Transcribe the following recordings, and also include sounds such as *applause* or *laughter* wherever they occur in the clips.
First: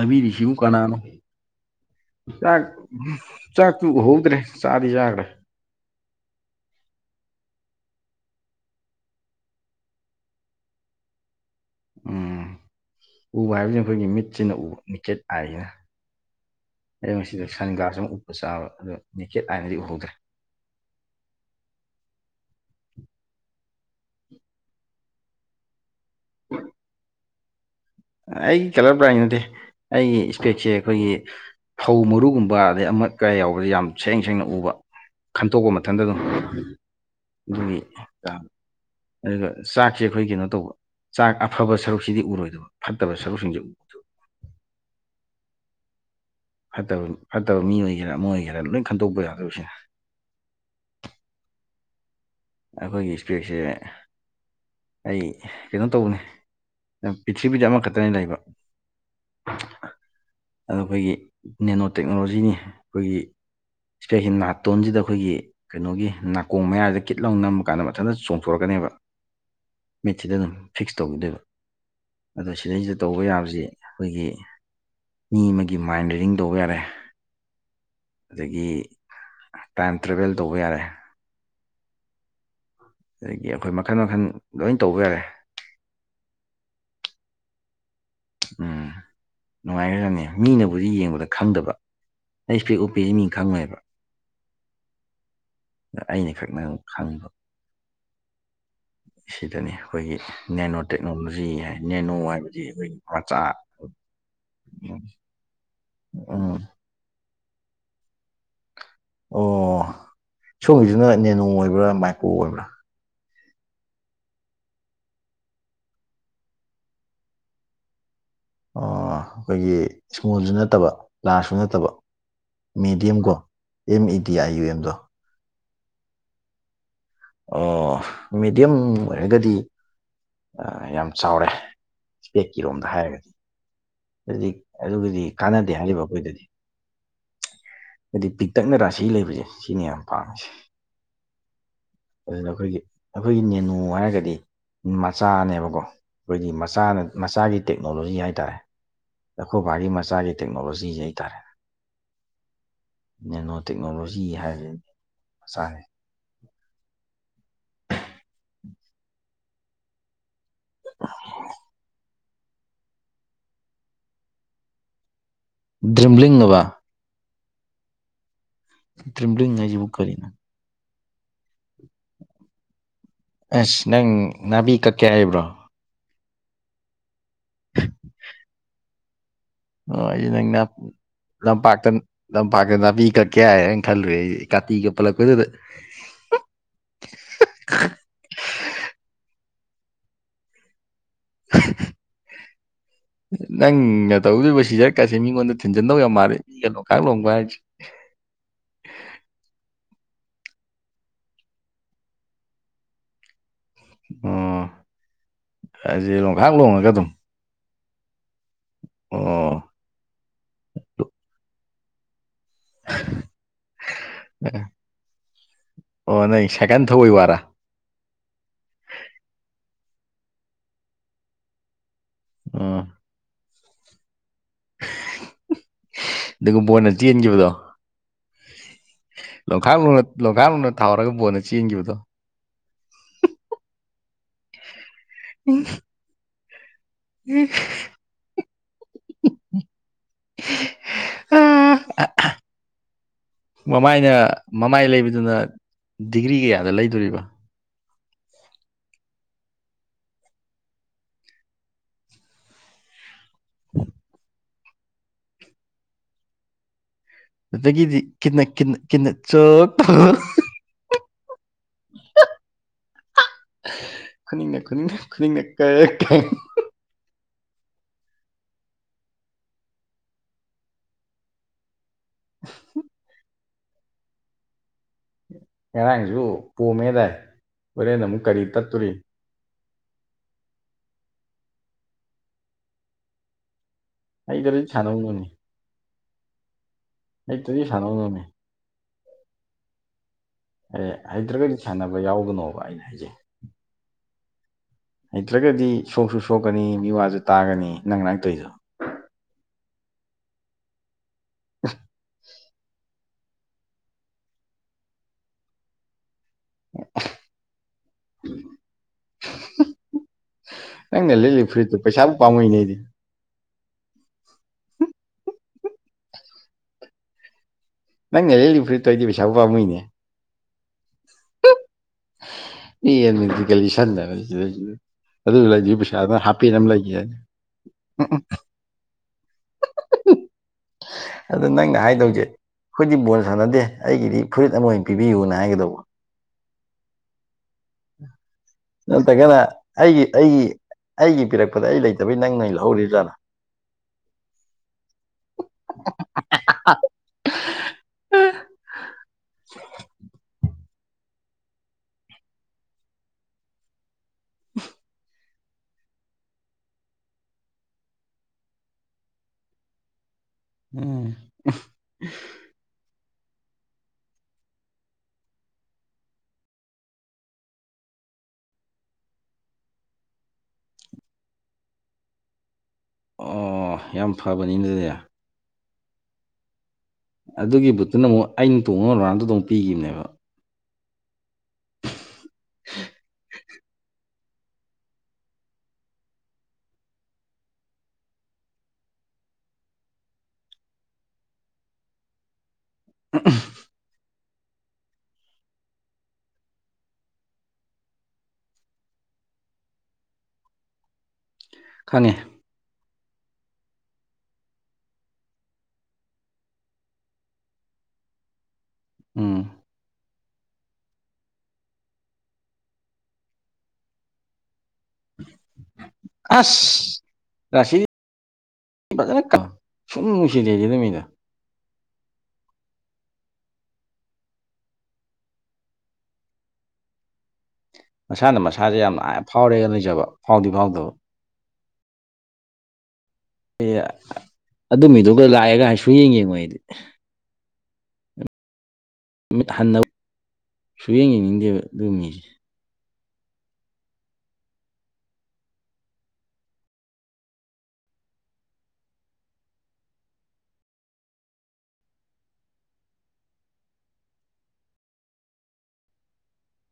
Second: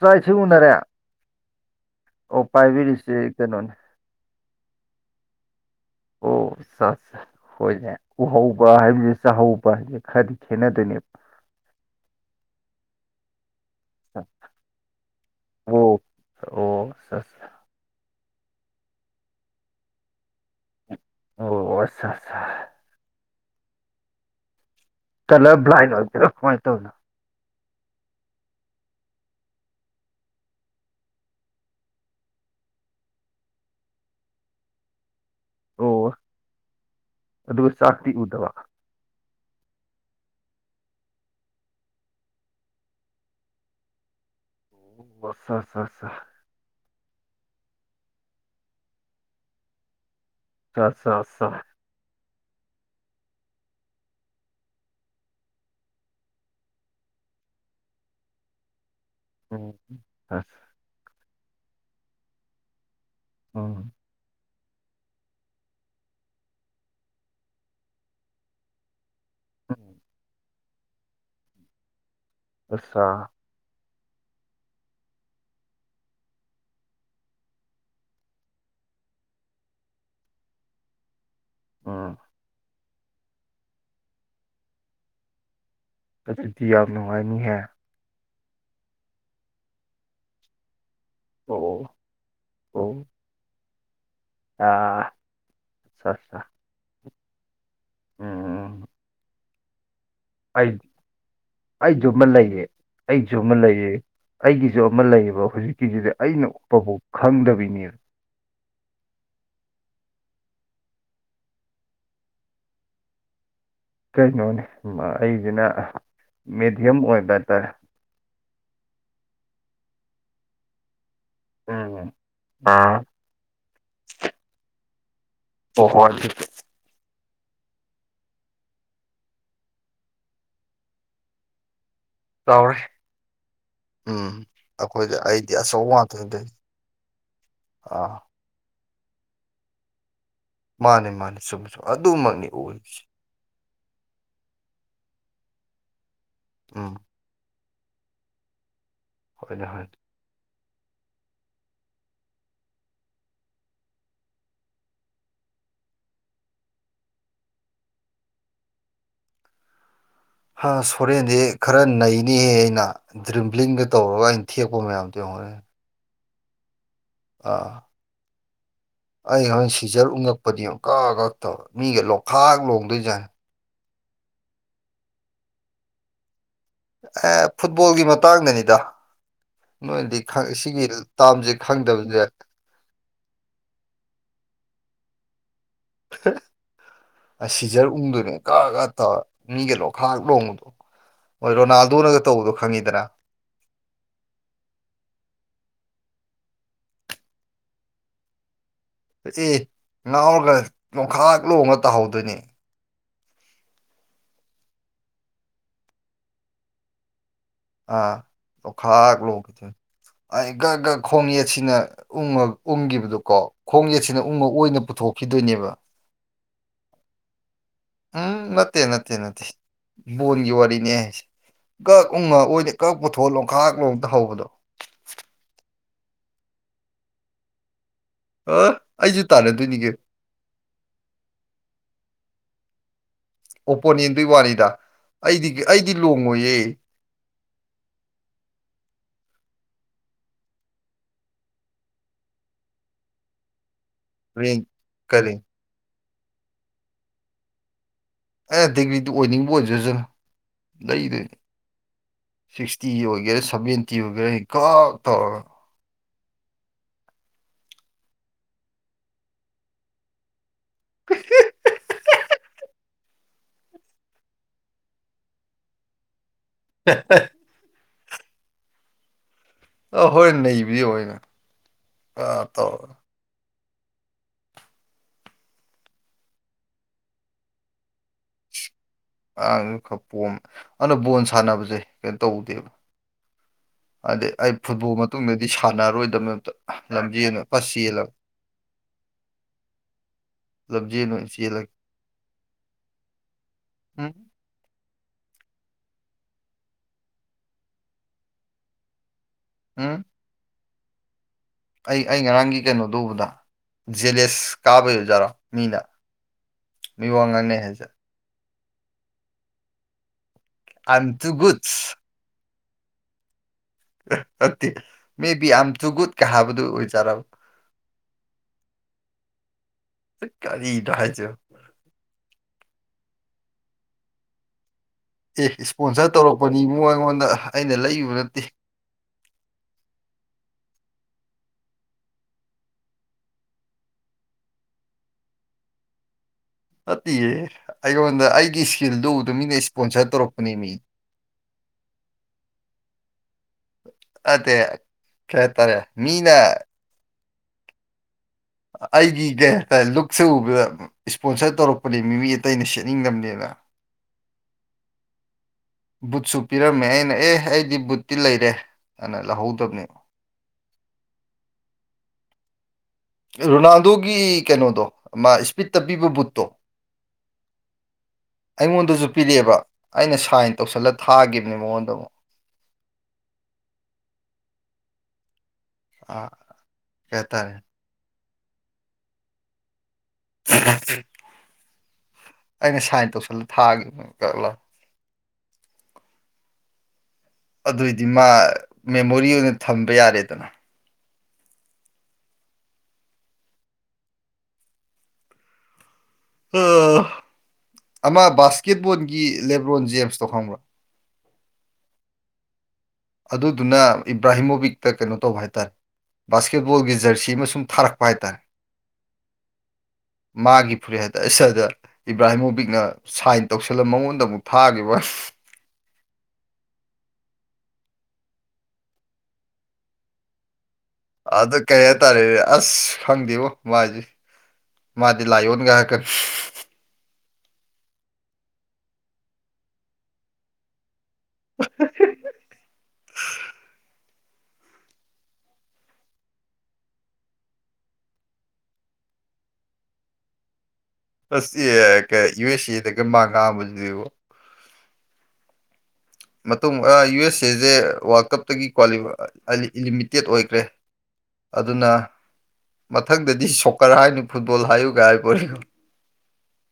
ꯆꯥꯛ ꯏꯁꯤꯡ ꯎꯅꯔꯦ ꯀꯅꯥꯅꯣ ꯑꯣ ꯆꯥꯛ ꯄꯥꯏꯕꯤꯔꯤꯁꯦ ꯀꯩꯅꯣꯅꯦ ꯆꯥꯛꯇꯨ ꯍꯧꯗ꯭ꯔꯦ ꯆꯥꯗꯤ ꯆꯥꯈ꯭ꯔꯦ ꯑꯣ ꯁꯥ ꯁꯥ ꯍꯣꯏꯅꯦ ꯎꯍꯧꯕ ꯍꯥꯏꯕꯖꯤꯒ ꯆꯥꯍꯧꯕ ꯍꯥꯏꯕꯖꯤꯒ ꯈꯔꯗꯤ ꯈꯦꯠꯅꯗꯣꯏꯅꯦꯕ ꯎꯝ ꯎꯕ ꯍꯥꯏꯕꯁꯤꯅ ꯑꯩꯈꯣꯏꯒꯤ ꯃꯤꯠꯆꯤꯅ ꯎꯕ ꯃꯤꯠꯆꯦ *unintelligible* ꯑꯩꯗꯣ ꯑꯣ ꯑꯣ ꯉꯁꯤꯗꯣ ꯑꯆꯥ ꯁꯟꯒ꯭ꯂꯥꯁ ꯑꯃ ꯎꯞ ꯆꯥꯕ ꯑꯗꯨ ꯅꯦꯀꯦꯠ ꯑꯥꯏꯅꯗꯤ ꯎꯍꯧꯗ꯭ꯔꯦ ꯑꯣ ꯑꯁꯥ ꯁꯥ ꯀꯂꯔ ꯕ꯭ꯂꯥꯏꯟ ꯑꯣꯏꯕꯗꯣ ꯀꯃꯥꯏ ꯇꯎꯔꯤꯅꯣ ꯑꯩ ꯀꯂꯔ ꯕ꯭ꯔꯥꯏꯟ ꯅꯠꯇꯦ ꯑꯩꯒꯤ ꯏꯁꯄꯦꯛꯁꯦ ꯑꯩꯈꯣꯏꯒꯤ ꯐꯧ ꯃꯔꯨꯒꯨꯝꯕ ꯑꯗꯩ ꯑꯃꯠ ꯀꯩ ꯌꯥꯎꯕꯖ ꯌꯥꯝ ꯁꯦꯡ ꯁꯦꯡꯅ ꯎꯕ ꯈꯟꯇꯣꯛꯄ ꯃꯊꯟꯗ ꯑꯣ ꯑꯗꯨꯝ ꯑꯗꯨꯒ ꯑꯗꯨꯒꯤ *unintelligible* ꯆꯥꯛꯇꯤ ꯎꯗꯕ ꯑꯗꯨꯒ ꯆꯥꯛꯁꯦ ꯑꯩꯈꯣꯏ ꯀꯩꯅꯣ ꯇꯧꯕ ꯆꯥꯛ ꯑꯐꯕ ꯁꯔꯨꯛꯁꯤꯗꯤ ꯎꯔꯣꯏꯗꯕ ꯐꯠꯇꯕ ꯁꯔꯨꯛꯁꯤꯡꯖꯦ *unintelligible* ꯋꯣ ꯁꯥ ꯁꯥ ꯁꯥ ꯐꯠꯇꯕ ꯐꯠꯇꯕ ꯃꯤ ꯑꯣꯏꯒꯦꯔꯥ ꯑꯃ ꯑꯣꯏꯒꯦꯔꯥ ꯂꯣꯏ ꯈꯟꯗꯣꯛꯄ ꯌꯥꯗꯧꯁꯦ ꯁꯥ ꯁꯥ ꯑꯠꯁꯥ ꯑꯩꯈꯣꯏꯒꯤ ꯏꯁꯄꯦꯛꯁꯦ ꯑꯩ ꯀꯩꯅꯣ ꯇꯧꯕꯅꯦ ꯄ꯭ꯔꯤꯊꯤꯕꯤꯗ ꯑꯃꯈꯛꯇꯅꯦ ꯂꯩꯕ ꯎꯝ ꯑꯁ ꯑꯗꯣ ꯑꯩꯈꯣꯏꯒꯤ ꯅꯦꯅꯣ ꯇꯦꯛꯅꯣꯂꯣꯖꯤꯅꯤ ꯑꯩꯈꯣꯏꯒꯤ ꯎꯝ ꯏꯁꯄꯦꯁꯤ ꯅꯥꯇꯣꯟꯁꯤꯗ ꯑꯩꯈꯣꯏꯒꯤ ꯀꯩꯅꯣꯒꯤ ꯅꯥꯀꯣꯡ ꯃꯌꯥꯁꯦ ꯄꯀꯤꯠ ꯂꯧ ꯅꯝꯃ ꯀꯥꯟꯗ ꯃꯊꯟꯇ ꯆꯣꯡꯊꯣꯔꯛꯀꯅꯦꯕ ꯎꯝ ꯃꯤꯠꯁꯤꯗ ꯑꯗꯨꯝ ꯐꯤꯛꯁ ꯇꯧꯤꯗꯣꯏꯕ ꯑꯗꯣ ꯁꯤꯗꯩꯁꯤꯗ ꯑꯆꯥ ꯇꯧꯕ ꯌꯥꯕꯁꯤ ꯑꯩꯈꯣꯏꯒꯤ ꯃꯤ ꯑꯃꯒꯤ ꯃꯥꯏꯟ ꯔꯤꯗꯤꯡ ꯇꯧꯕ ꯌꯥꯔꯦ ꯑꯗꯒꯤ ꯇꯥꯏꯝ ꯇ꯭ꯔꯦꯕꯦꯜ ꯇꯧꯕ ꯌꯥꯔꯦ ꯎꯝ ꯑꯗꯒꯤ ꯑꯩꯈꯣꯏ ꯃꯈꯟ ꯃꯈꯟ ꯂꯣꯏ ꯇꯧꯕ ꯌꯥꯔꯦ ꯑꯗꯨꯗꯤ ꯌꯥꯝ ꯅꯨꯡꯉꯥꯏꯅꯤꯍꯦ ꯎꯝ ꯅꯨꯡꯉꯥꯏꯈ꯭ꯔꯥꯖꯠꯅꯤ ꯃꯤꯅꯕꯨꯗꯤ ꯌꯦꯡꯕꯗ ꯈꯪꯗꯕ ꯑꯣ ꯑꯩ ꯏꯁꯄꯦꯛ ꯑꯣ ꯎꯞꯄꯦꯁꯤ ꯃꯤ ꯈꯪꯉꯦꯕ ꯑꯥ ꯑꯆꯥ ꯑꯩꯅ ꯈꯛꯅ ꯈꯪꯕ ꯎꯝ ꯎꯝ ꯑꯁꯤꯗꯅꯤ ꯑꯩꯈꯣꯏꯒꯤ ꯑꯩ ꯅꯦꯅꯣ ꯇꯦꯛꯅꯣꯂꯣꯖꯤ ꯍꯥꯏ ꯑꯩꯁꯨ ꯅꯦꯅꯣ ꯑꯃ ꯍꯥꯏꯕꯗꯤ ꯂꯩꯌꯦ ꯑꯩꯈꯣꯏꯒꯤ ꯑꯩꯁꯨ ꯃꯆꯥ ꯑꯃ ꯂꯩꯌꯦ ꯑꯩꯒꯤꯁꯨ ꯑꯃ ꯂꯩꯌꯦꯕ ꯍꯧꯖꯤꯛꯀꯤꯁꯤꯗꯤ ꯑꯩꯅ ꯎꯝ ꯎꯞꯄꯐꯥꯎ ꯈꯪꯗꯕꯤꯅꯦꯃꯦ ꯑꯣ ꯁꯣꯝꯒꯤꯁꯤꯅ ꯅꯦꯅꯣ ꯑꯣꯏꯕ꯭ꯔꯥ ꯃꯥꯏꯀ꯭ꯔꯣ ꯑꯣꯏꯕ꯭ꯔꯥ ꯀꯩꯅꯣꯅꯤ ꯑꯩꯁꯤꯅ ꯃꯦꯗꯤꯌꯝ ꯑꯣꯏꯕ ꯍꯥꯏꯇꯥꯔꯦ ꯑꯩꯈꯣꯏꯒꯤ ꯏꯁꯃꯣꯜꯁꯨ ꯅꯠꯇꯕ ꯂꯥꯔꯖꯁꯨ ꯅꯠꯇꯕ ꯎꯝ ꯑꯥ ꯃꯦꯗꯤꯌꯝ ꯀꯣ M E D I U ꯑꯦꯝꯗꯣ ꯑꯣ ꯍꯣꯏꯦ *inaudible* ꯃꯦꯗꯤꯌꯝ ꯑꯣꯏꯔꯒꯗꯤ ꯌꯥꯝ ꯆꯥꯎꯔꯦ ꯆꯥꯎꯔꯦ ꯏꯁꯄꯦꯛꯀꯤꯔꯣꯝꯗ ꯍꯥꯏꯔꯒꯗꯤ ꯎꯝ ꯑꯗꯨꯗꯤ ꯑꯩꯈꯣꯏꯗꯤ ꯑꯗꯨꯗꯤ ꯑꯩꯗꯤ ꯀꯥꯟꯅꯗꯦ ꯑꯆꯧꯕ ꯍꯥꯏꯔꯤꯕ ꯉꯥꯛꯇꯅꯤ ꯑꯩꯈꯣꯏꯗꯗꯤ ꯂꯩ ꯑꯥ ꯍꯥꯏꯗꯤ ꯄꯤꯛꯇꯛꯅꯔꯥ ꯁꯤ ꯂꯩꯕꯁꯦ ꯁꯤꯅꯤ ꯌꯥꯝ ꯄꯥꯝꯃꯤꯁꯦ ꯃꯥꯅꯦ ꯃꯥꯅꯦ ꯁꯨꯝ ꯁꯨꯝ ꯑꯗꯨꯃꯛꯅꯤ ꯑꯗꯨꯅ ꯑꯩꯈꯣꯏꯒꯤ ꯑꯣꯏꯔꯤꯁꯦ ꯑꯩꯈꯣꯏꯒꯤ ꯅꯦꯅꯣ ꯍꯥꯏꯔꯒꯗꯤ ꯃꯆꯥꯅꯦꯕꯀꯣ ꯑꯩꯈꯣꯏꯒꯤ ꯎꯝ ꯃꯆꯥꯅ ꯃꯆꯥꯒꯤ ꯇꯦꯛꯅꯣꯂꯣꯖꯤ ꯍꯥꯏꯇꯥꯔꯦ ꯍꯣꯏꯅꯦ ꯑꯩꯈꯣꯢꯕꯥꯒꯤ ꯍꯣꯏꯅꯦ ꯃꯆꯥꯒꯤ ꯇꯦꯛꯅꯣꯂꯣꯖꯤꯁ ꯍꯥꯏꯇꯥꯔꯦ ꯅꯦꯅꯣ ꯇꯦꯛꯅꯣꯂꯣꯖꯤ ꯍꯥꯏꯕꯁꯤꯗꯤ ꯃꯆꯥꯅꯦ ꯍꯥꯁ ꯁꯣꯔꯦꯟꯁꯦ ꯈꯔ ꯅꯩ ꯅꯦꯍꯦ ꯑꯩꯅ ꯗ꯭ꯔꯤꯝꯕ꯭ꯂꯤꯡꯒ ꯇꯧꯔꯒ ꯑꯩꯅ ꯊꯦꯛꯄ ꯃꯌꯥꯝꯗꯣꯡ ꯌꯦꯡꯉꯣ ꯗ꯭ꯔꯤꯝꯂꯤꯡꯑꯕ ꯑꯥ ꯗ꯭ꯔꯤꯝꯂꯤꯡ ꯑꯩꯅ ꯍꯥꯏꯁꯤꯕꯨ ꯁꯤꯖꯔ ꯀꯔꯤꯅꯣ ꯎꯪꯉꯛꯄꯗꯤ ꯑꯃꯨꯛ ꯀꯛ ꯀꯛ ꯇꯧꯔꯦ ꯃꯤꯒ ꯂꯣꯛꯈꯥꯛ ꯂꯣꯡꯗꯣꯏꯖꯥꯠꯅꯤ ꯑꯁ ꯅꯪ ꯅꯥꯕꯤ ꯀꯛꯀꯦ ꯍꯥꯏꯔꯤꯕ꯭ꯔꯣ ꯑꯦ ꯐꯨꯠꯕꯣꯜꯒꯤ ꯃꯇꯥꯡꯗꯅꯤꯗ ꯑꯣ ꯅꯣꯏꯗꯤ ꯑꯩꯗꯤ ꯅꯪ ꯁꯤꯒꯤ ꯇꯥꯝꯁꯦ ꯈꯪꯗꯕꯁꯦ ꯂꯥꯝꯄꯥꯛꯇ ꯅꯥꯄꯤ ꯀꯛꯀꯦ ꯍꯥꯏꯅ ꯈꯜꯂꯨꯔꯦ ꯑꯩ ꯀꯥꯇꯤꯒꯛ ꯄꯜꯂꯛꯄꯗꯨꯗ ꯑꯁ ꯁꯤꯖꯔ ꯎꯪꯗꯣꯏꯅꯦ ꯀ ꯀ ꯇꯧꯔ ꯃꯤꯒ ꯂꯣ ꯈꯔꯍꯥꯛ ꯂꯣꯡꯕꯗꯣ ꯍꯣꯏ ꯔꯣꯅꯥꯜꯗꯣꯅꯒ ꯇꯧꯕꯗꯣ ꯈꯪꯉꯤꯗꯅ ꯅꯪꯅ ꯇꯧꯗꯣꯏꯕ ꯁꯤꯖꯔꯀꯁꯤꯦ ꯃꯤꯉꯣꯟꯗ ꯊꯤꯟꯖꯟꯗꯧ ꯌꯥꯝ ꯃꯥꯜꯂꯦ ꯃꯤꯒ ꯂꯣꯡꯈꯥꯛ ꯂꯣꯡꯒ ꯍꯥꯏꯔꯤꯁꯦ ꯑꯦ ꯉꯥꯎꯔꯒ ꯅꯣꯡꯈꯥꯛ ꯂꯣꯡꯉ ꯇꯥꯍꯧꯗꯣꯏꯅꯦ ꯑꯝ ꯍꯥꯏꯁꯦ ꯂꯣꯡꯈꯥꯛ ꯂꯣꯡꯉꯒ ꯑꯗꯨꯝ ꯑ ꯂꯣꯛꯈꯥꯛ ꯑꯣ ꯂꯣꯛꯈꯤꯗ ꯑꯩꯒ *inaudible* ꯈꯣꯡꯡꯂꯠꯁꯤꯅ ꯎꯉ ꯎꯪꯈꯤꯕꯗꯀꯣ ꯈꯣꯡ ꯌꯦꯠꯁꯤꯅ ꯎꯉ ꯑꯣꯏꯅ ꯄꯨꯊꯣꯛꯈꯤꯗꯣꯏꯅꯦꯕ ꯑꯣ ꯅꯪꯒꯤꯁꯦ ꯁꯥꯏꯀꯜ ꯊꯧꯕꯩ ꯋꯥꯔꯥ ꯎꯝ ꯅꯠꯇꯦ ꯅꯠꯇꯦ ꯅꯠꯇꯦ ꯕꯣꯜꯒꯤ ꯋꯥꯔꯤꯅꯦ ꯍꯥꯏꯁꯦ ꯀꯛ ꯎ ꯉ ꯎꯝ ꯀ ꯄꯨꯊꯣꯛ ꯂꯣꯡꯈꯥꯛ ꯂꯣꯟ ꯇꯍꯧꯕꯗꯣ ꯑꯗꯨꯒ ꯕꯣꯟꯅ ꯆꯦꯟꯈꯤꯕꯗꯣ ꯍꯥ ꯂꯣꯡꯈꯥꯛꯂꯣ ꯂꯣꯡꯈꯥꯛꯂꯣꯟꯅ ꯊꯥꯎꯔꯒ ꯕꯣꯟꯅ ꯆꯦꯟꯈꯤꯕꯗꯣ ꯑꯣꯄꯣꯅꯦꯟꯗꯨꯒꯤ ꯋꯥꯅꯤꯗ ꯑꯩꯗꯤ ꯑꯩꯗꯤ ꯂꯣꯡꯉꯣꯏꯌꯦ ꯎꯝ *inaudible* ꯎꯝ *inaudible* ꯃꯃꯥꯏꯅ ꯔꯦꯡ ꯃꯃꯥꯏ ꯀꯔꯤ ꯂꯩꯕꯗꯨꯅ ꯗꯤꯒ꯭ꯔꯤ ꯀꯌꯥꯗ ꯂꯩꯗꯨꯔꯤꯕ ꯑꯦ ꯗꯤꯒ꯭ꯔꯤꯗꯨ ꯑꯣꯏꯅꯤꯡꯕ ꯑꯣꯏꯖꯁꯅꯨ ꯂꯩꯗꯣꯏꯅꯤ ꯁꯤꯛꯁꯇꯤ ꯑꯣꯏꯒꯦꯔꯥ ꯁꯚꯦꯟꯇꯤ ꯑꯣꯏꯒꯦꯔꯥ ꯍꯀꯛ ꯇꯧꯔꯒ ꯑꯗꯨꯗꯒꯤꯗꯤ ꯀꯤꯟ *inaudible* ꯅ ꯀ ꯀꯤ ꯆꯣꯛ ꯈꯨꯅꯤꯡꯅ ꯈꯨꯅꯤꯡꯅ ꯈꯨꯅꯤꯡꯅ ꯀꯥꯛ ꯀꯥꯛ *inaudible* ꯑ ꯍꯣꯏ ꯅꯩꯕꯗꯤ ꯌꯦꯡꯉꯣ ꯑꯩꯅ ꯑꯥ ꯇꯧ ꯉꯔꯥꯡꯁꯨ ꯄꯣꯝꯃꯦꯗꯥꯏ ꯍꯣꯔꯦꯟ ꯑꯃꯨꯛ ꯀꯔꯤ ꯇꯠꯇꯣꯔꯤ ꯑ ꯈꯔ ꯄꯣꯝ ꯑꯗꯨꯅ ꯕꯣꯜ ꯁꯥꯟꯅꯕꯁꯦ ꯀꯩꯅꯣ ꯇꯧꯗꯦꯕ ꯍꯥꯏꯗꯤ ꯑꯩ ꯍꯩꯇ꯭ꯔꯗꯤ ꯐꯨꯠꯕꯣꯜ ꯁꯥꯟꯅꯧꯅꯨꯅꯦ ꯃꯇꯨꯡꯗꯗꯤ ꯁꯥꯟꯅꯔꯔꯣꯏꯗꯕꯅꯦ ꯑꯝꯇ ꯂꯝꯖꯦꯜꯅ ꯍꯩꯇ꯭ꯔꯗꯤ ꯐꯖꯟꯅ ꯆꯦꯜꯂꯕ ꯁꯥꯟꯅꯧꯅꯨꯅꯦ ꯑꯦ ꯂꯝꯖꯦꯜ ꯑꯣꯏꯅ ꯍꯩꯇ꯭ꯔꯒꯗꯤ ꯆꯦꯜꯂꯒꯦ ꯁꯥꯟꯅꯕ ꯌꯥꯎꯒꯅꯣꯕ ꯑꯩꯅ ꯍꯥꯏꯖꯩ ꯎꯝ ꯍꯩꯇ꯭ꯔꯒꯗꯤ ꯁꯣꯛꯁꯨ ꯁꯣꯛꯀꯅꯤ ꯃꯤ ꯋꯥꯁꯨ ꯇꯥꯒꯅꯤ ꯅꯪ ꯉꯔꯥꯡꯇꯧꯏꯗꯣ ꯎꯝ ꯑꯩ ꯑꯩ ꯉꯔꯥꯡꯒꯤ ꯀꯩꯅꯣꯗꯣ ꯎꯧꯕꯗ ꯖꯦꯂꯦꯁ ꯀꯥꯕꯒꯤ ꯑꯣꯏꯖꯔꯣ ꯃꯤꯅ ꯃꯤ ꯋꯥꯡ ꯉꯥꯡꯅꯦ ꯍꯥꯏꯁꯦ ꯑꯥꯏ ꯑꯦꯝ ꯅꯪꯅ ꯇꯨ ꯂꯤꯠꯂꯤ ꯒꯨꯗ ꯐꯨꯔꯤꯠꯇꯨ ꯄꯩꯁꯥꯕꯨ ꯄꯥꯝꯃꯨꯏꯅꯦ ꯑꯩꯗꯤ *unintelligible* ꯃꯦ ꯕꯤ ꯑꯌꯝ ꯆꯨꯒꯨꯠꯀ ꯍꯥꯕꯗꯨ ꯑꯣꯏꯖꯔꯕ ꯅꯪꯅ ꯂꯤꯠꯂꯤ ꯐꯨꯔꯤꯠꯇꯩ ꯄꯩꯥꯕꯨ ꯄꯥꯃꯣꯏꯅꯦ ꯀꯔꯤꯅꯣ ꯍꯥꯏꯁꯤꯕꯨ *unintelligible* ꯂꯤꯠꯁꯟꯗ ꯁꯤꯗꯩꯁꯤꯗ ꯑꯗꯨ ꯑꯦ ꯂꯩꯗꯣꯏ ꯏꯁꯄꯣꯟꯁꯔ ꯄꯩꯁꯥꯗꯨꯅ ꯍꯥꯄꯦꯟ ꯇꯧꯔꯛꯄꯅꯤ ꯑꯃ ꯏꯕꯨꯡꯉꯣ ꯂꯩꯒꯦ ꯍꯥꯏꯅꯤ. ꯑꯩꯉꯣꯟꯗ ꯑꯩꯅ ꯂꯩꯔꯨꯕ ꯅꯠꯇꯦ *unintelligible* ꯑꯗ ꯅꯪꯅ ꯍꯥꯏꯗꯧꯁꯦ ꯑꯩꯈꯣꯏꯗꯤ ꯕꯣꯜ ꯁꯥꯟꯅꯗꯦ ꯑꯩꯒꯤꯗꯤ ꯐꯨꯔꯤꯠ ꯑꯃ ꯑꯣꯏꯅ ꯄꯤꯕꯤꯌꯨꯅ ꯍꯥꯏꯒꯗꯧꯕ ꯅꯠꯇꯦꯌꯦ ꯑꯩꯉꯣꯟꯗ ꯑꯩꯒꯤ ꯏꯁꯀꯤꯜꯗꯨ ꯎꯕꯗ ꯅꯠꯇ꯭ꯔꯒꯅ ꯃꯤꯅ ꯑꯩꯒꯤ ꯏꯁꯄꯣꯟꯁꯔ ꯑꯩꯒꯤ ꯇꯧꯔꯛꯄꯅꯦ ꯃꯤ ꯑꯩꯒꯤ ꯄꯤꯔꯛꯄꯗ ꯑꯩ ꯂꯩꯇꯕꯩ ꯅꯪꯑꯣꯏ ꯂꯧꯍꯧꯔꯤꯖꯥꯠꯂ ꯑꯇꯦ ꯀꯇꯥꯔꯦ ꯃꯤꯅ ꯑꯩꯒꯤ ꯀꯩꯇꯥꯔ ꯂꯨꯛꯁꯦ ꯎꯕꯗ ꯏꯁꯄꯣꯟꯁꯔ ꯇꯧꯔꯛꯄꯅꯦ ꯃꯤ ꯑꯇꯩ ꯑꯩꯅ ꯁꯦꯠꯅꯤꯡꯅꯅꯦꯅ ꯕꯨꯠꯁꯨ ꯄꯤꯔꯝꯃꯦ ꯑꯩꯅ ꯑꯦ ꯑꯩꯗꯤ ꯕꯨꯠꯇꯤ ꯂꯩꯔꯦ ꯑꯗꯨꯅ ꯂꯧꯍꯧꯗꯕꯅꯦ ꯎꯝ ꯔꯣꯅꯥꯜꯗꯣꯒꯤ ꯀꯩꯅꯣꯗꯣ ꯃꯥ ꯏꯁꯄꯤꯠꯇ ꯄꯤꯕ ꯕꯨꯠꯇꯣ ꯑꯩꯉꯣꯟꯗꯁꯨ ꯄꯤꯔꯛꯑꯦꯕ ꯑꯩꯅ ꯁꯥꯏꯟ ꯇꯧꯁꯜꯂ ꯊꯥꯈꯤꯕꯅꯦ ꯃꯉꯣꯟꯗ ꯑꯃꯨꯛ ꯑꯣ ꯌꯥꯝ ꯐꯕꯅꯤ ꯑꯗꯨꯗꯤ ꯑ ꯀꯩ ꯍꯥꯏꯇꯥꯔꯦ ꯑꯗꯨꯒꯤ ꯕꯨꯠꯇꯨꯅ ꯑꯃꯨꯛ ꯑꯩꯅ ꯇꯣꯡꯉ ꯔꯣꯅꯥꯟꯗꯣꯗ ꯑꯃꯨꯛ ꯄꯤꯈꯤꯕꯅꯦꯕ *unintelligible* ꯑꯩꯅ ꯁꯥꯏꯟ ꯇꯧꯁꯜꯂ ꯊꯥꯈꯤꯕ ꯀꯛꯂꯎ ꯑꯗꯨꯏꯗꯤ ꯃꯥ ꯃꯦꯃꯣꯔꯤ ꯑꯣꯏꯅ ꯊꯝꯕ ꯌꯥꯔꯦꯗꯅ ꯎ *unintelligible* ꯑꯃ ꯕꯥꯁꯀꯦꯠꯕꯣꯜꯒꯤ ꯂꯦꯕ꯭ꯔꯣꯟ ꯖꯦꯝꯁꯇꯣ ꯈꯪꯕ꯭ꯔꯥ ꯈꯪꯉꯦ ꯑꯗꯨꯗꯨꯅ ꯏꯕ꯭ꯔꯥꯍꯤꯃꯣꯕꯤꯛꯇ ꯀꯩꯅꯣ ꯇꯧꯕ ꯍꯥꯏꯇꯥꯔꯦ ꯕꯥꯁꯀꯦꯠ ꯕꯣꯜꯒꯤ ꯖꯔꯁꯤ ꯑꯃ ꯁꯨꯝ ꯊꯥꯔꯛꯄ ꯍꯥꯏꯇꯥꯔꯦ ꯎꯝ ꯃꯥꯒꯤ ꯐꯨꯔꯤꯠ ꯍꯥꯏꯗ ꯑꯩ ꯁꯗ ꯏꯕ꯭ꯔꯥꯍꯤꯝ ꯃꯨꯕꯤꯛꯅ ꯁꯥꯏꯟ ꯇꯧꯁꯤꯜꯂ ꯃꯉꯣꯟꯗ ꯑꯃꯨꯛ ꯊꯥꯈꯤꯕ ꯑꯁ ꯔꯁꯤ ꯐꯖꯅ ꯀꯪ ꯁꯨꯝ ꯅꯨꯡ ꯅꯨꯡꯁꯤꯗꯦ ꯑꯗꯨ ꯃꯤꯗꯣ ꯑꯗꯨ ꯀꯩ ꯍꯥꯏꯇꯥꯔꯦꯅꯦ ꯑꯁ ꯈꯪꯗꯦꯕꯣ ꯃꯥꯏꯁꯦ ꯃꯥꯗꯤ ꯂꯥꯏꯌꯣꯟꯒ ꯍꯥꯏꯔꯛꯀꯅꯤ ꯃꯁꯥꯅ ꯃꯁꯥꯁꯦ ꯌꯥꯝ ꯑꯥ ꯐꯥꯎꯔꯦꯒ ꯂꯩꯖꯕ ꯐꯥꯎꯗꯤ ꯐꯥꯎꯗꯕ ꯍ *unintelligible* ꯑꯦ ꯑꯗꯨꯃꯤꯗꯨꯒ ꯂꯥꯛꯑꯦꯒ ꯁꯨꯡ ꯌꯦꯡ ꯌꯦꯡꯉꯣ ꯑꯩꯗꯤ ꯅꯨꯃꯤꯠ ꯍꯟꯅ ꯐꯎ ꯁꯨꯡꯌꯦꯡ ꯑꯁ ꯌꯦꯡꯅꯤꯡꯗꯦꯕ ꯑꯗꯨ ꯑꯦ ꯃꯤꯁꯦ ꯀꯩ ꯌꯨ ꯑꯦꯁ ꯑꯦꯗꯒ ꯃꯥꯀꯥꯕꯖꯤꯗꯤꯕꫭ ꯃꯇꯨꯡ ꯑ ꯌꯨ ꯑꯦꯁ ꯑꯦꯁꯦ ꯋꯥꯔꯜ ꯀꯞꯇꯒꯤ ꯀ꯭ꯋꯥ ꯂꯤꯃꯤꯇꯦꯠ ꯑꯣꯏꯈ꯭ꯔꯦ ꯑꯗꯨꯅ ꯃꯊꯪꯗꯗꯤ ꯁꯣꯀꯔ ꯍꯥꯏꯅꯨ ꯐꯨꯠꯕꯣꯜ ꯍꯥꯏꯌꯨꯀꯥꯏ ꯍꯥꯏꯔꯤꯄꫭꯠꯅꯤꯀꫭ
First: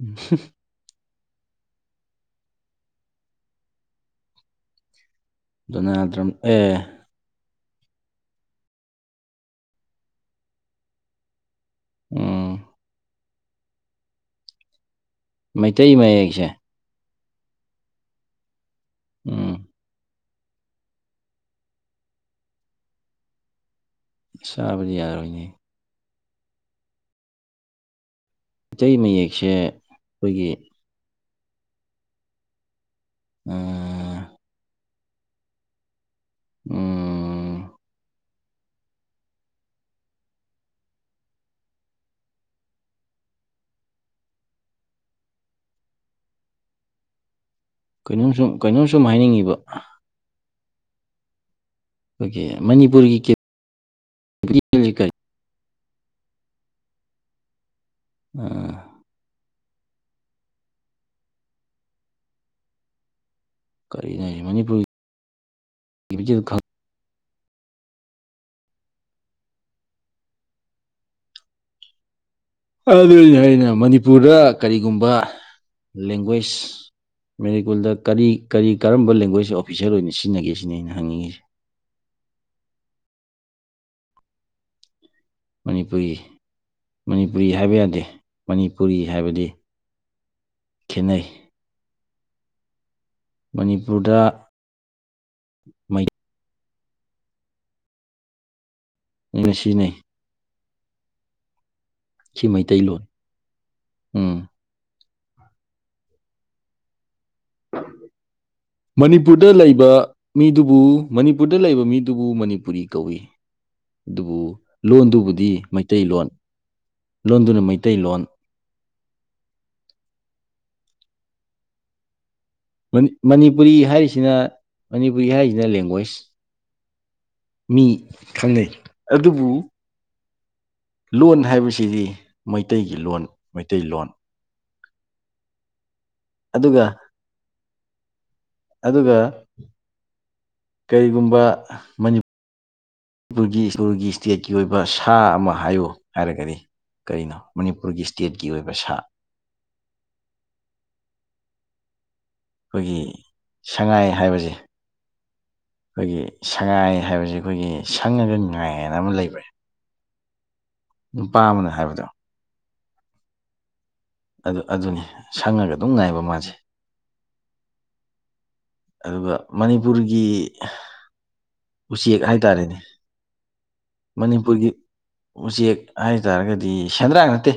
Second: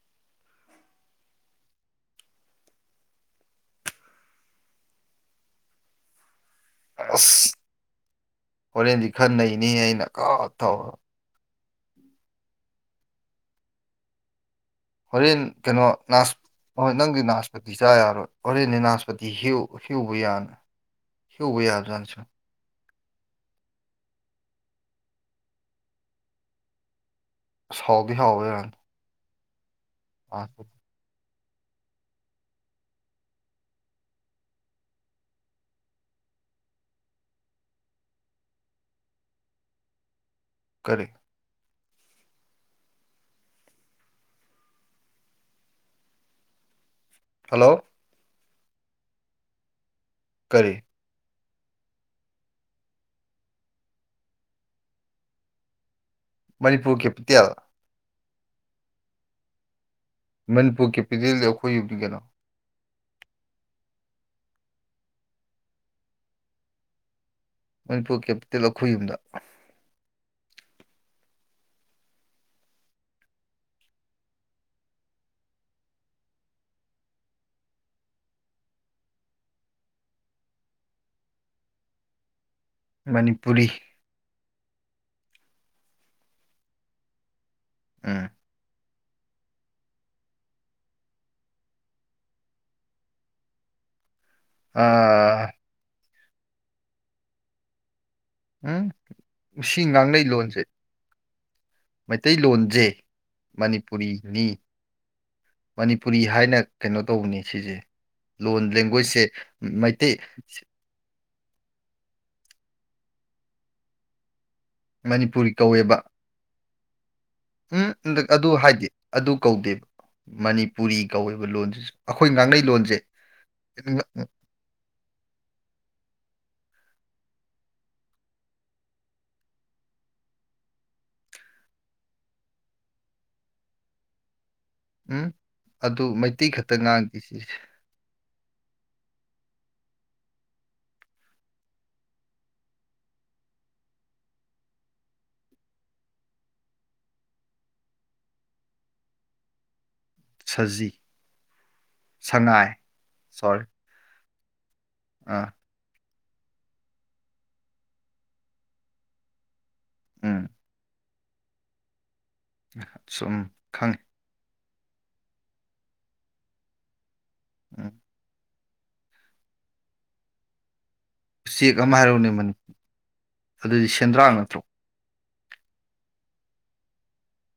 ꯎꯝ *unintelligible* ꯗꫭꯅꯗꯔꯝ ꯑꯦ ꯑꯁ ꯍꯣꯔꯦꯟꯗꯤ ꯈꯔꯅꯩꯅꯤꯍꯦ ꯑꯩꯅ ꯀꯥ ꯊꯥꯎ ꯎꯝ ꯍꯣꯔꯦꯟ ꯀꯩꯅꯣ ꯃꯩꯇꯩ ꯂꯥꯁ ꯃꯌꯦꯛꯁꯦ ꯑꯣꯍꯣꯏ ꯅꯪꯗꯤ ꯅꯥꯁꯄꯇꯤ ꯆꯥ ꯌꯥꯔꯣꯏ ꯍꯣꯔꯦꯟꯗꯤ ꯅꯥꯁꯄꯇꯤ ꯍꯦꯛꯎ ꯎꯝ ꯍꯦꯛꯎꯕ ꯌꯥꯅꯤ ꯍꯦꯛꯎꯕ ꯌꯥꯕꯖꯥꯠꯅꯤ ꯁꯦ ꯆꯥꯕꯗꯤ ꯌꯥꯔꫭꯏꯅꯦ ꯑꯁ ꯍꯥꯎꯗꯤ ꯌꯍꯥꯎꯕꯔ ꯃꯩꯇꯩ ꯃꯌꯦꯛꯁꯦ ꯑꯩꯈꯣꯏꯒꯤ ꯎꯝ ꯎꯝ ꯀꯔꯤ ꯍꯜꯂꯣ ꯀꯩꯅꯣꯝ ꯁꯨꯝ ꯀꯩꯅꯣꯝ ꯁꯨꯝ ꯍꯥꯏꯅꯤꯡꯉꯤꯕ ꯀꯔꯤ ꯑꯩꯈꯣꯏꯒꯤ ꯃꯅꯤꯄꯨꯔꯒꯤ ꯀꯦ ꯃꯅꯤꯄꯨꯔ ꯀꯦꯄꯤꯇꯦꯜ ꯎꯝ ꯃꯅꯤꯄꯨꯔ ꯀꯦꯄꯤꯇꯦꯜꯗꯤ ꯑꯩꯈꯣꯏ ꯌꯨꯝꯅꯤ ꯀꯩꯅꯣ ꯀꯔꯤꯅꯣ ꯍꯥꯏꯖꯦ ꯃꯅꯤꯄꯨꯔ ꯀꯦꯄꯤꯇꯦꯜ ꯈꯪ ꯃꯅꯤꯄꯨꯔ ꯀꯦꯄꯤꯇꯦꯜ ꯑꯩꯈꯣꯏ ꯌꯨꯝꯗ ꯑꯗꯨꯅꯤꯅꯦ ꯑꯩꯅ ꯃꯅꯤꯄꯨꯔꯗ ꯀꯔꯤꯒꯨꯝꯕ ꯂꯦꯡꯒ꯭ꯋꯦꯁ ꯃꯦꯔꯤꯀꯨꯜꯗ ꯀꯔꯤ ꯀꯔꯤ ꯀꯔꯝꯕ ꯂꯦꯡꯒ꯭ꯋꯦꯁ ꯑꯣꯐꯤꯁꯦꯜ ꯑꯣꯏꯅ ꯁꯤꯖꯤꯟꯅꯒꯦ ꯁꯤꯅꯤ ꯑꯩꯅ ꯍꯪꯅꯤꯡꯉꯤꯁꯦ ꯃꯅꯤꯄꯨꯔꯤ ꯃꯅꯤꯄꯨꯔꯤ ꯃꯅꯤꯄꯨꯔꯤ ꯍꯥꯏꯕ ꯌꯥꯗꯦ ꯎꯝ ꯃꯅꯤꯄꯨꯔꯤ ꯍꯥꯏꯕꯗꯤ ꯈꯦꯠꯅꯩ ꯃꯅꯤꯄꯨꯔꯗ ꯑꯥ ꯎꯝ ꯃꯩꯇꯩꯅ ꯁꯤ ꯁꯤꯖꯤꯟꯅꯩ ꯉꯥꯡꯅꯩ ꯂꯣꯟꯖꯦ ꯁꯤ ꯃꯩꯇꯩꯂꯣꯟꯖꯦ ꯃꯩꯇꯩꯂꯣꯟ ꯃꯅꯤꯄꯨꯔꯤꯅꯤ ꯎꯝ ꯃꯅꯤꯄꯨꯔꯤ ꯍꯥꯏꯅ ꯀꯩꯅꯣ ꯇꯧꯕꯅꯤ ꯁꯤꯁꯦ ꯂꯣꯟ ꯂꯦꯡꯒ꯭ꯋꯦꯁꯁꯦ ꯃꯅꯤꯄꯨꯔꯗ ꯃꯩꯇꯩ ꯂꯩꯕ ꯃꯤꯗꯨꯕꯨ ꯃꯅꯤꯄꯨꯔꯗ ꯂꯩꯕ ꯃꯤꯗꯨꯕꯨ ꯃꯅꯤꯄꯨꯔꯤ ꯀꯧꯋꯤ ꯑꯗꯨꯕꯨ ꯂꯣꯟꯗꯨꯕꯨꯗꯤ ꯃꯅꯤꯄꯨꯔꯤ ꯀꯧꯋꯦꯕ ꯃꯩꯇꯩꯂꯣꯟ ꯂꯣꯟꯗꯨꯅ ꯎꯝ ꯃꯩꯇꯩꯂꯣꯟ ꯍꯟꯗꯛ ꯑꯗꯨ ꯍꯥꯏꯗꯦ ꯑꯗꯨ ꯀꯧꯗꯦꯕ ꯃꯅꯤꯄꯨꯔꯤ ꯀꯧꯋꯦꯕ ꯂꯣꯟꯁꯤꯁꯨ ꯑꯩꯈꯣꯏ ꯉꯥꯡꯅꯩ ꯂꯣꯟꯁꯦ ꯃꯅꯤ ꯃꯅꯤꯄꯨꯔꯤ ꯍꯥꯏꯔꯤꯁꯤꯅ ꯃꯅꯤꯄꯨꯔꯤ ꯍꯥꯏꯔꯤꯁꯤꯅ ꯂꯦꯡꯒ꯭ꯋꯦꯁ ꯃꯤ ꯈꯪꯅꯩ ꯑꯗꯨꯕꯨ ꯂꯣꯟ ꯍꯥꯏꯕꯁꯤꯗꯤ ꯃꯩꯇꯩꯒꯤ ꯂꯣꯟ ꯃꯩꯇꯩꯂꯣꯟ ꯎꯝ ꯑꯗꯨ ꯃꯩꯇꯩ ꯈꯛꯇ ꯑꯗꯨꯒ ꯉꯥꯡꯗꯦ ꯁꯤꯁꯦ ꯑꯗꯨꯒ ꯀꯔꯤꯒꯨꯝꯕ ꯃꯅꯤ ꯄꯨꯔꯒꯤ ꯏꯁꯄꯨꯔꯒꯤ ꯏꯁꯇꯦꯠꯀꯤ ꯑꯣꯏꯕ ꯁꯥ ꯑꯃ ꯍꯥꯏꯌꯨ ꯍꯥꯏꯔꯒꯗꯤ ꯀꯩꯅꯣ ꯃꯅꯤꯄꯨꯔꯒꯤ ꯏꯁꯇꯦꯠꯀꯤ ꯑꯣꯏꯕ ꯁꯥ ꯁꯖꯤ ꯁꯉꯥꯏ ꯑꯩꯈꯣꯏꯒꯤ ꯁꯣꯔꯤ ꯁꯉꯥꯏ ꯍꯥꯏꯕꯖꯦ ꯑꯥ ꯑꯩꯈꯣꯏꯒꯤ ꯁꯉꯥꯏ ꯍꯥꯏꯕꯁꯤ ꯑꯩꯈꯣꯏꯒꯤ ꯁꯪꯉꯒ ꯉꯥꯏꯅ ꯑꯃ ꯂꯩꯕꯅꯦ ꯎꯝ ꯅꯨꯄꯥ ꯑꯃꯅ ꯍꯥꯏꯕꯗꯣ ꯁꯨꯝ ꯈꯪꯉꯤ ꯑꯗꯨ ꯑꯗꯨꯅꯤ ꯁꯪꯉꯒ ꯑꯗꯨꯝ ꯉꯥꯏꯕ ꯃꯥꯁꯦ ꯎꯝ ꯑꯗꯨꯒ ꯃꯅꯤꯄꯨꯔꯒꯤ ꯑꯃ ꯎꯆꯦꯛ ꯍꯥꯏꯔꯛꯎꯅꯦ ꯃꯅꯤ ꯍꯥꯏꯇꯥꯔꯦꯅꯦ ꯑꯗꯨꯗꯤ ꯁ ꯃꯅꯤꯄꯨꯔꯒꯤ ꯎꯆꯦꯛ ꯍꯥꯏꯇꯥꯔꯒꯗꯤ ꯁꯦꯟꯗ꯭ꯔꯥꯡ ꯅꯠꯇꯦ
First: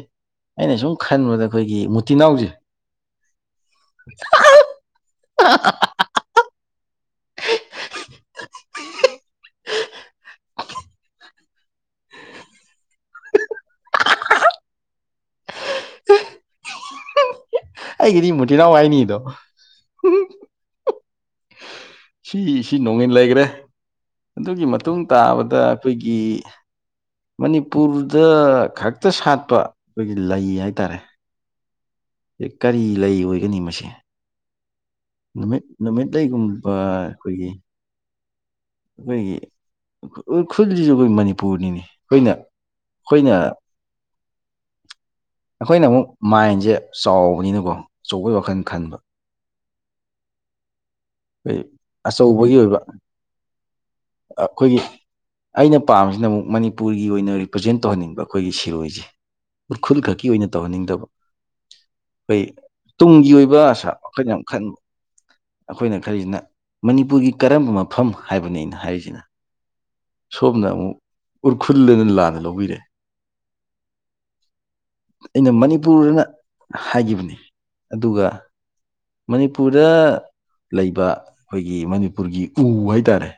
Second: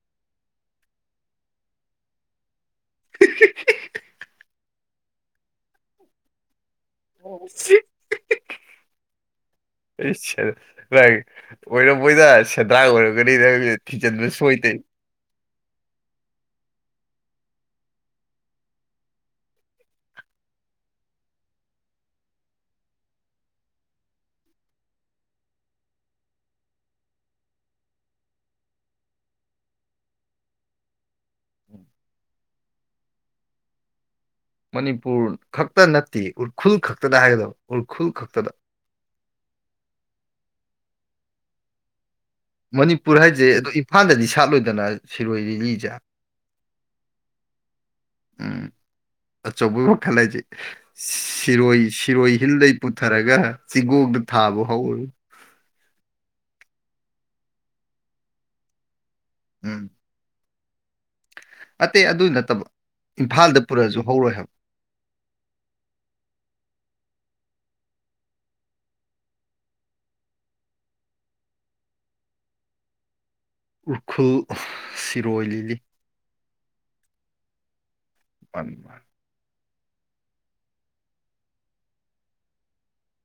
ꯑꯩꯅ ꯁꯨꯝ ꯈꯟꯕꯗ ꯑꯩꯈꯣꯏꯒꯤ ꯃꯨꯇꯤꯅꯥꯎꯁꯦ *unintelligible* *unintelligible* ꯑꯣꯏꯔꯝꯃꯣꯏꯗ ꯁꯦꯟꯗ꯭ꯔꯥꯡ ꯑꯣꯏꯔꯒꯅꯤ ꯅꯪꯅ ꯊꯤꯖꯤꯟꯕ ꯁꯣꯏꯗꯦ ꯑꯩꯒꯤꯗꯤ ꯃꯨꯇꯤꯅꯥꯎ ꯍꯥꯏꯅꯤꯗꯣ ꯁꯤ ꯁꯤ ꯅꯣꯡꯉꯤꯟ ꯂꯩꯒ꯭ꯔꯦ ꯑꯗꯨꯒꯤ ꯃꯇꯨꯡ ꯇꯥꯕꯗ ꯑꯩꯈꯣꯏꯒꯤ ꯃꯅꯤꯄꯨꯔꯗ ꯈꯛꯇ ꯁꯥꯠꯄ ꯑꯩꯈꯣꯏꯒꯤ ꯂꯩ ꯍꯥꯏꯇꯥꯔꯦ ꯑꯦ ꯀꯔꯤ ꯂꯩ ꯑꯣꯏꯒꯅꯤ ꯃꯁꯦ ꯃꯅꯤꯄꯨꯔ ꯅꯨꯃꯤꯠ ꯈꯛꯇ ꯅꯨꯃꯤꯠ ꯅꯠꯇꯦ ꯂꯩꯒꯨꯝꯕ ꯎꯔꯈ꯭ꯔꯨꯜ ꯈꯛꯇꯗ ꯑꯩꯈꯣꯏꯒꯤ ꯍꯥꯏꯒꯗꯕ ꯎꯔꯈꯨꯜ ꯈꯛꯇꯗ ꯑꯩꯈꯣꯏꯒꯤ ꯎꯈꯜꯁꯤꯁꯨ ꯑꯩꯈꯣꯏ ꯃꯅꯤꯄꯨꯔꯅꯤꯅꯤ ꯑꯩꯈꯣꯏꯅ ꯃꯅꯤꯄꯨꯔ ꯑꯩꯈꯣꯏꯅ ꯍꯥꯏꯁꯦ ꯑꯗꯣ ꯏꯝꯐꯥꯜꯗꯗꯤ ꯁꯥꯠꯂꯣꯏꯗꯅ ꯁꯤꯔꯣꯏ ꯑꯩꯈꯣꯏꯅ ꯂꯤꯂꯤꯁꯦ ꯑꯃꯨꯛ ꯃꯥꯏꯟꯁꯦ ꯆꯥꯎꯕꯅꯤꯅꯀꯣ ꯑꯆꯧꯕꯩ ꯋꯥꯈꯜ ꯈꯟꯕ ꯑ ꯆꯨꯡ ꯃꯈ ꯈꯥꯂꯦ ꯑꯩꯈꯣꯏ ꯁꯤꯔꯣꯏ ꯁꯤꯔꯣꯏ ꯑꯆꯧꯕꯒꯤ ꯍꯤꯜꯗꯩ ꯑꯣꯏꯕ ꯄꯨꯊꯔꯒ ꯆꯤꯡꯒꯣꯡꯗ ꯊꯥꯕ ꯑꯩꯈꯣꯏꯒꯤ ꯍꯧꯔ ꯑꯩꯅ ꯄꯥꯝꯃꯤꯁꯤꯅ ꯑꯃꯨꯛ ꯃꯅꯤꯄꯨꯔꯒꯤ ꯑꯣꯏꯅ ꯔꯤꯄ꯭ꯔꯖꯦꯟ ꯇꯧꯍꯟꯅꯤꯡꯕ ꯑꯩꯈꯣꯏꯒꯤ ꯁꯤꯔꯣꯏꯁꯦ ꯎꯝ ꯎꯔꯈ꯭ꯔꯨꯜ ꯈꯛꯀꯤ ꯑꯣꯏꯅ ꯇꯧꯍꯟꯅꯤꯡꯗꯕ ꯑꯇꯩ ꯑꯗꯨ ꯑꯩꯈꯣꯏ ꯅꯠꯇꯕ ꯇꯨꯡꯒꯤ ꯏꯝꯐꯥꯜꯗ ꯑꯣꯏꯕ ꯑꯁꯥ ꯄꯨꯔꯛꯑꯁꯨ ꯑꯩꯈꯣꯏꯅ ꯍꯧꯔꯣꯏ ꯌꯥꯝ ꯍꯥꯏꯕ ꯈꯟꯕ ꯑꯩꯈꯣꯏꯅ ꯈꯔꯤꯁꯤꯅ ꯃꯅꯤꯄꯨꯔꯒꯤ ꯀꯔꯝꯕ ꯃꯐꯝ ꯍꯥꯏꯕꯅꯤ ꯑꯩꯅ ꯍꯥꯏꯔꯤꯁꯤꯅ ꯁꯣꯝꯅ ꯑꯃꯨꯛ ꯎꯔꯈꯨꯜꯅ ꯂꯥꯟꯅ ꯂꯧꯕꯤꯔꯦ ꯎꯈ꯭ꯔꯨꯜ ꯁꯤꯔꯣꯏ ꯑꯩꯅ ꯂꯤꯂꯤ ꯃꯅꯤꯄꯨꯔꯅ ꯍꯥꯏꯒꯤꯕꯅꯤ ꯑꯗꯨꯒ ꯄꯝꯃ ꯃꯅꯤꯄꯨꯔꯗ ꯂꯩꯕ ꯑꯩꯈꯣꯏꯒꯤ ꯃꯅꯤꯄꯨꯔꯒꯤ ꯎ ꯍꯥꯏꯇꯥꯔꯦ